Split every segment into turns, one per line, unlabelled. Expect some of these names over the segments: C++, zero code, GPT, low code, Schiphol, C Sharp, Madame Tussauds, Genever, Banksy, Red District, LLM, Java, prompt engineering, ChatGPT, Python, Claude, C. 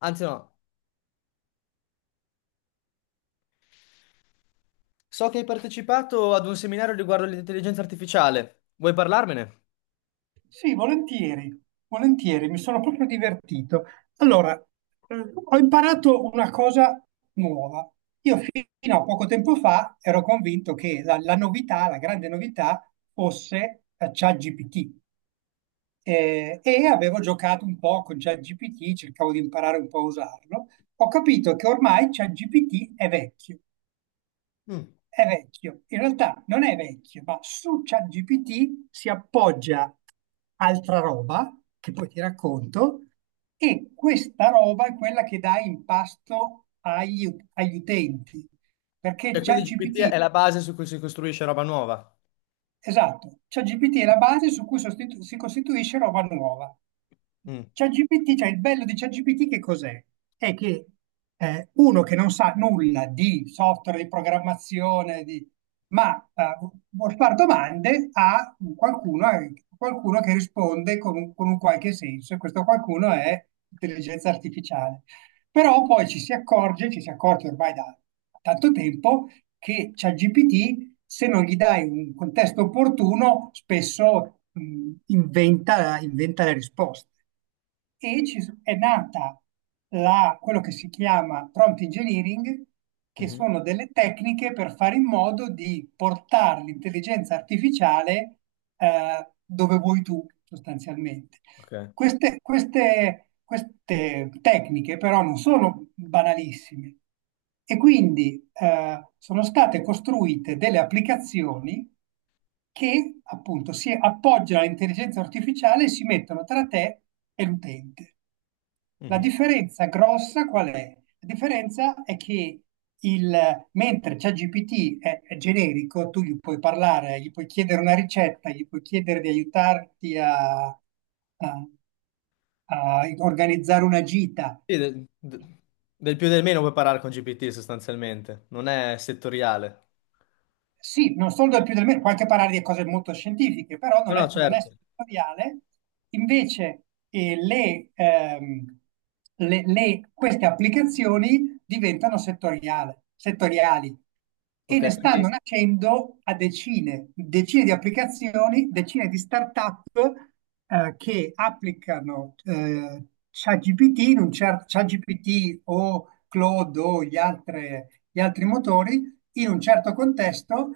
Anzi no, so che hai partecipato ad un seminario riguardo l'intelligenza artificiale. Vuoi parlarmene?
Sì, volentieri, volentieri, mi sono proprio divertito. Allora, ho imparato una cosa nuova. Io fino a poco tempo fa ero convinto che la novità, la grande novità, fosse ChatGPT. E avevo giocato un po' con ChatGPT, cercavo di imparare un po' a usarlo. Ho capito che ormai ChatGPT
Mm.
è vecchio, in realtà non è vecchio, ma su ChatGPT si appoggia altra roba che poi ti racconto e questa roba è quella che dà impasto agli utenti, perché
Cioè, quindi GPT
ChatGPT...
è la base su cui si costruisce roba nuova.
Esatto, ChatGPT è la base su cui si costituisce roba nuova.
Mm.
ChatGPT, cioè il bello di ChatGPT che cos'è? È che uno che non sa nulla di software, di programmazione, ma vuol fare domande a qualcuno che risponde con un qualche senso, e questo qualcuno è intelligenza artificiale. Però poi ci si accorge ormai da tanto tempo, che ChatGPT, se non gli dai un contesto opportuno, spesso inventa, inventa le risposte. E è nata quello che si chiama prompt engineering, che
Mhm.
sono delle tecniche per fare in modo di portare l'intelligenza artificiale dove vuoi tu, sostanzialmente.
Ok.
Queste tecniche però non sono banalissime, e quindi sono state costruite delle applicazioni che appunto si appoggiano all'intelligenza artificiale e si mettono tra te e l'utente. La
Mhm.
differenza grossa qual è? La differenza è che mentre ChatGPT è generico, tu gli puoi parlare, gli puoi chiedere una ricetta, gli puoi chiedere di aiutarti a- a organizzare una gita.
Sì, del più e del meno puoi parlare con GPT sostanzialmente, non è settoriale.
Sì, non solo del più del meno, può anche parlare di cose molto scientifiche, però
No,
non
no,
è, non è
certo.
settoriale. Invece queste applicazioni diventano settoriali, e
Ok,
ne
quindi,
stanno nascendo a decine, decine di applicazioni, decine di start-up che applicano ChatGPT in un ChatGPT o Claude o gli altri motori in un certo contesto,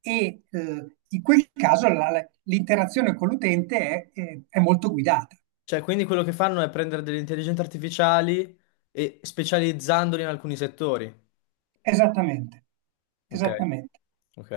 e in quel caso l'interazione con l'utente è molto guidata.
cioè, quindi quello che fanno è prendere delle intelligenze artificiali e specializzandoli in alcuni settori.
Esattamente,
Ok.
esattamente,
Ok.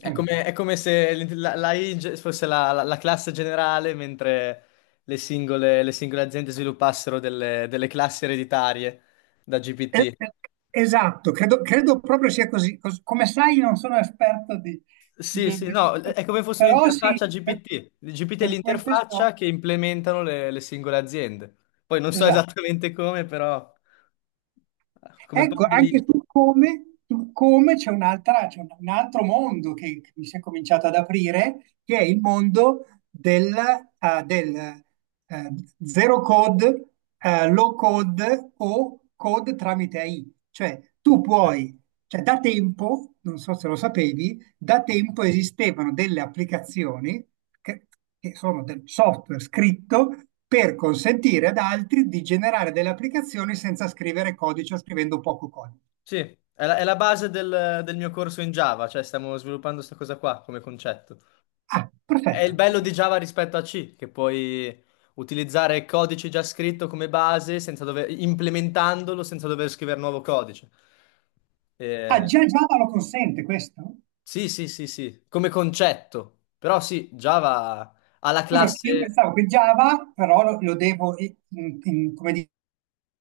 È come se l- la- l'AI fosse la classe generale, mentre le singole aziende sviluppassero delle, delle classi ereditarie da
Eh,
GPT.
eh, Esatto, credo proprio sia così. Come sai, non sono esperto di,
Sì,
di-
sì,
di
no,
questo,
è come fosse
però sì,
un'interfaccia
per,
GPT. Il GPT è
per quel che
l'interfaccia
so,
che implementano le singole aziende. Poi non so
esatto.
esattamente come, però come
Ecco,
parte lì.
anche su come c'è c'è un altro mondo che mi si è cominciato ad aprire, che è il mondo del zero code, low code o code tramite AI. Cioè, cioè da tempo, non so se lo sapevi, da tempo esistevano delle applicazioni che, che sono del software scritto per consentire ad altri di generare delle applicazioni senza scrivere codice o scrivendo poco codice.
Sì, è la base del, mio corso in Java, cioè stiamo sviluppando questa cosa qua come concetto.
Ah,
È il
perfetto.
bello di Java rispetto a C, che puoi utilizzare codice già scritto come base senza dover- implementandolo senza dover scrivere nuovo codice.
Ah,
Eh,
già Java lo consente questo?
sì, sì, sì, sì, come concetto. Però sì, Java ha la
Scusa, io
classe.
pensavo che Java però lo devo,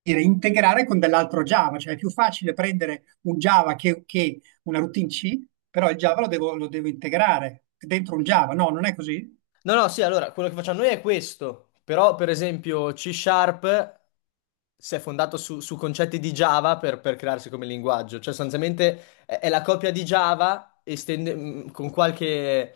dire, integrare con dell'altro Java, cioè è più facile prendere un Java che una routine C, però il Java lo devo integrare dentro un Java. No, non è così?
No, no, sì, allora, quello che facciamo noi è questo, però per esempio C Sharp si è fondato su, su concetti di Java per crearsi come linguaggio, cioè sostanzialmente è la copia di Java con qualche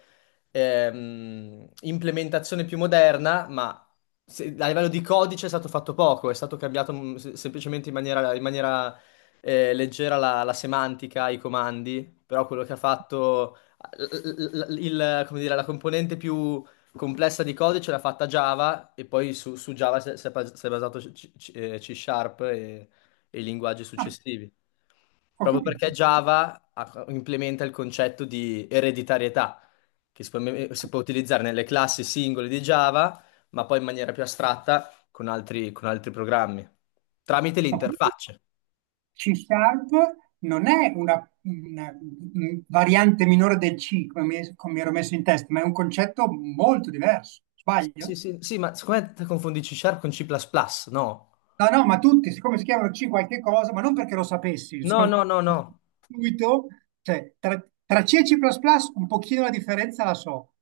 implementazione più moderna, ma a livello di codice è stato fatto poco, è stato cambiato semplicemente in maniera, leggera la semantica, i comandi, però quello che ha fatto come dire, la componente più complessa di codice l'ha fatta Java e poi su, su Java si è basato C, C Sharp e i linguaggi successivi.
Ho
Proprio
capito.
perché Java implementa il concetto di ereditarietà, che si può, si può utilizzare nelle classi singole di Java, ma poi in maniera più astratta con altri programmi, tramite
Ma quindi
l'interfaccia.
C Sharp non è variante minore del C, come mi ero messo in testa, ma è un concetto molto diverso.
Sì, sì,
Sbaglio?
sì, sì, ma secondo me te confondi C Sharp con C++, no?
No, no, ma tutti, siccome si chiamano C qualche cosa, ma non perché lo sapessi,
No,
sono
no, no, no.
subito, cioè, tra C e C++ un pochino la differenza la so.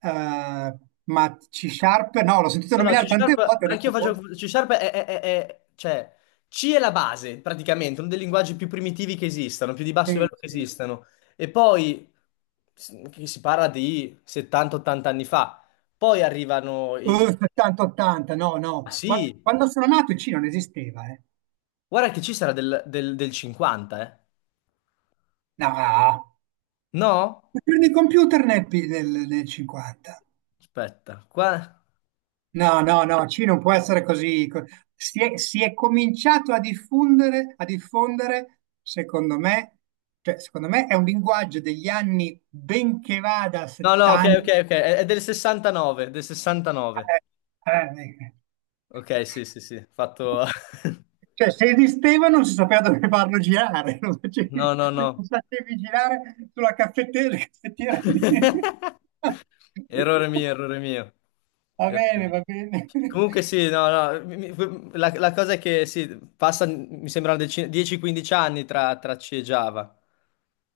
Eh, ma C Sharp no, l'ho sentito
No, no, C
nominare tante
Sharp,
volte, ho
anch'io
detto, boh,
faccio C Sharp cioè, C è la base, praticamente, uno dei linguaggi più primitivi che esistano, più di basso
sì,
livello che
sì.
esistano. E poi, che si parla di 70-80 anni fa, poi arrivano i...
70-80, no, no.
Ah, sì,
Quando sono nato il C non esisteva, eh.
guarda che C sarà del, del 50, eh.
No, ma
No?
prendi il computer nel 50.
Aspetta, qua...
No, no, no, C non può essere così. Si è cominciato a diffondere, secondo me, cioè, secondo me è un linguaggio degli anni, benché vada a
No, no, ok, ok,
70.
ok, è del 69, del 69.
eh, eh, eh,
Ok, sì, sì, sì, fatto...
Cioè, se esisteva non si sapeva dove farlo girare, lo
No,
facevi,
no,
lo
no.
facevi girare sulla caffettiera, la caffettiera.
Errore mio, errore mio.
Va
Errore
bene,
mio.
va bene.
Comunque sì, no, no, la cosa è che sì, passa, mi sembra, 10-15 anni tra, tra C e Java.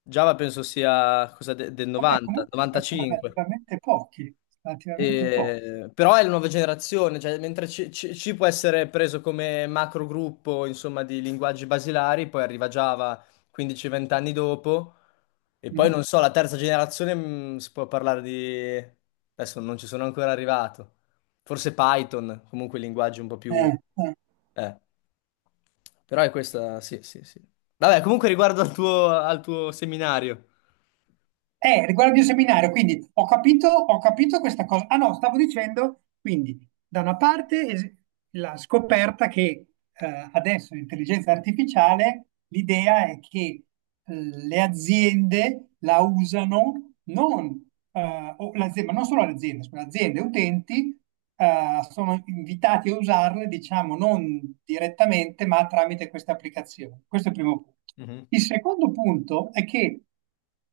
Java penso sia del
Vabbè,
90,
comunque
95.
relativamente pochi, relativamente pochi.
Però è la nuova generazione, cioè, mentre C, C può essere preso come macro gruppo, insomma, di linguaggi basilari, poi arriva Java 15-20 anni dopo, e poi
Mm.
non so, la terza generazione si può parlare di... Adesso non ci sono ancora arrivato. Forse Python, comunque linguaggi un po' più...
Eh, eh.
eh. Però è questa, sì, sì, sì. Vabbè, comunque riguardo al tuo seminario.
Riguardo il mio seminario, quindi ho capito, questa cosa. Ah no, stavo dicendo, quindi, da una parte la scoperta che adesso l'intelligenza artificiale, l'idea è che le aziende la usano non, o l'azienda, ma non solo le aziende, scusa, aziende e utenti sono invitati a usarle, diciamo, non direttamente, ma tramite queste applicazioni. Questo è il primo punto.
Mhm.
Il secondo punto è che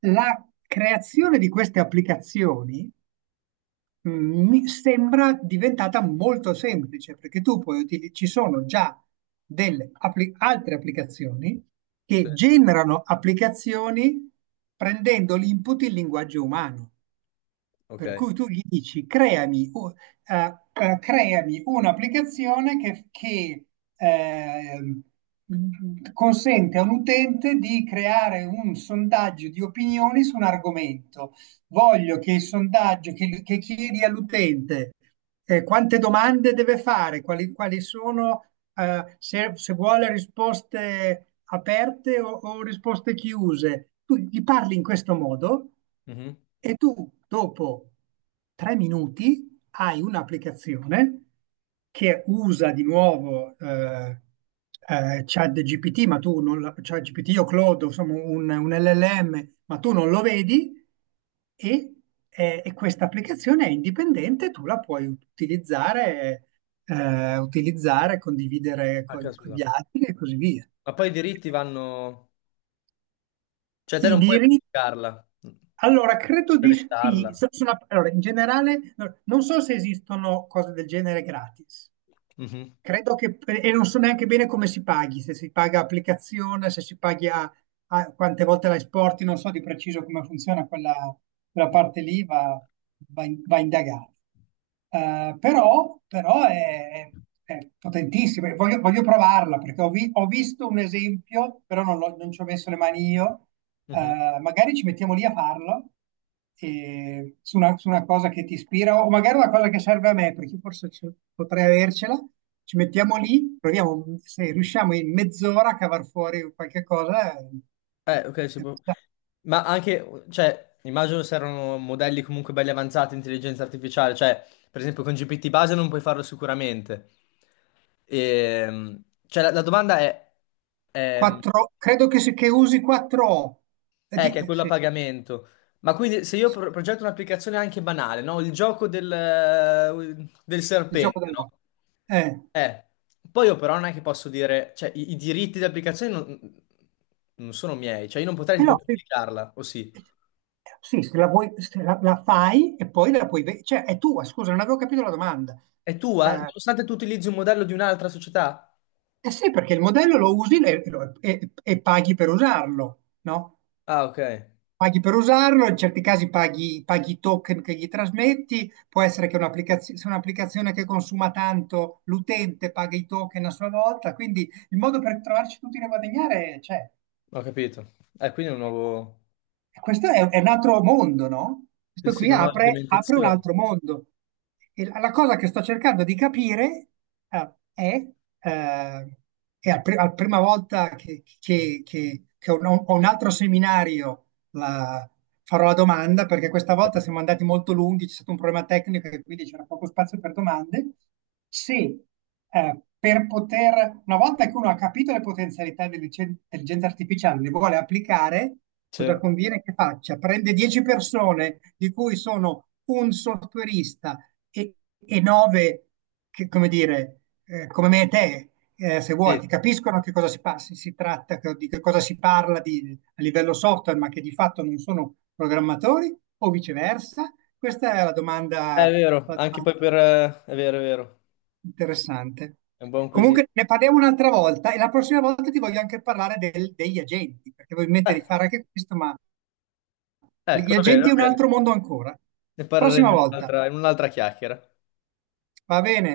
la creazione di queste applicazioni mi sembra diventata molto semplice, perché tu puoi ci sono già altre applicazioni
Sì,
che generano applicazioni prendendo l'input in linguaggio umano.
ok.
Per cui tu gli dici: creami, creami un'applicazione ehm, consente a un utente di creare un sondaggio di opinioni su un argomento. Voglio che il sondaggio che chiedi all'utente quante domande deve fare, quali sono, se vuole risposte aperte o risposte chiuse. Tu gli parli in questo modo
Mhm.
e tu dopo 3 minuti hai un'applicazione che usa di nuovo ChatGPT, ma tu non ChatGPT o Claude, insomma un LLM, ma tu non lo vedi, e, e questa applicazione è indipendente, tu la puoi utilizzare, condividere
Ah,
con
caspita.
gli altri, e così via.
Ma poi i diritti vanno... Cioè te
I
non puoi
diritti.
pubblicarla,
Allora, credo di sì.
brevettarla.
Allora, in generale, non so se esistono cose del genere gratis.
Mhm,
E non so neanche bene come si paghi, se si paga applicazione, se si paghi quante volte la esporti, non so di preciso come funziona quella, parte lì, va indagato. Però è potentissima, e voglio provarla, perché ho visto un esempio, però non, non ci ho messo le mani io.
mhm.
Magari ci mettiamo lì a farlo su una cosa che ti ispira, o magari una cosa che serve a me, perché forse potrei avercela. Ci mettiamo lì, proviamo, se riusciamo in mezz'ora a cavar fuori qualche cosa.
Ok, si può.
Da-
Ma anche, cioè, immagino se erano modelli comunque belli avanzati, intelligenza artificiale, cioè, per esempio con GPT base non puoi farlo sicuramente. Cioè, la, la domanda è, ehm,
credo che usi 4O.
eh, che è quello a
Sì,
pagamento. Ma quindi se io
sì,
progetto un'applicazione anche banale, no? Il gioco del, del
il gioco
serpente,
del
no?
no. Eh,
Eh, poi io però non è che posso dire, cioè i diritti di applicazione non, non sono miei, cioè io non potrei
Però,
tipo pubblicarla, o sì.
sì, sì, se la fai e poi la puoi. Cioè, è tua, scusa, non avevo capito la domanda.
È tua?
eh,
Nonostante tu utilizzi un modello di un'altra società?
Eh sì, perché il modello lo usi e paghi per usarlo, no?
Ah, ok,
Paghi per usarlo, in certi casi paghi i token che gli trasmetti, può essere che un'applicazione, se è un'applicazione che consuma tanto, l'utente paga i token a sua volta, quindi il modo per trovarci tutti a guadagnare c'è.
ho capito. Quindi è un nuovo...
E questo è un altro mondo, no?
Sì,
Questo
sì,
qui
una nuova
apre un
implementazione.
altro mondo. E la cosa che sto cercando di capire eh, è, eh, è la prima volta che ho un altro seminario, la- farò la domanda, perché questa volta siamo andati molto lunghi, c'è stato un problema tecnico e quindi c'era poco spazio per domande. Se per poter, una volta che uno ha capito le potenzialità dell'intelligenza artificiale, le vuole applicare,
Sì.
cosa conviene che faccia? Prende 10 persone, di cui sono un softwareista e, e 9, che, come dire, come me e te, se vuoi,
Sì,
che capiscono che cosa si tratta, di che cosa si parla, a livello software, ma che di fatto non sono programmatori, o viceversa? Questa è
è vero,
la
anche poi per...
domanda
È vero, è vero,
interessante.
è un buon quesito.
Comunque ne parliamo un'altra volta, e la prossima volta ti voglio anche parlare degli agenti, perché voglio
Eh,
mettere di fare anche questo, ma
ecco,
gli
va bene,
agenti è
va
un
bene.
altro mondo ancora.
Ne
Prossima
parleremo in
volta,
un'altra chiacchiera.
va bene?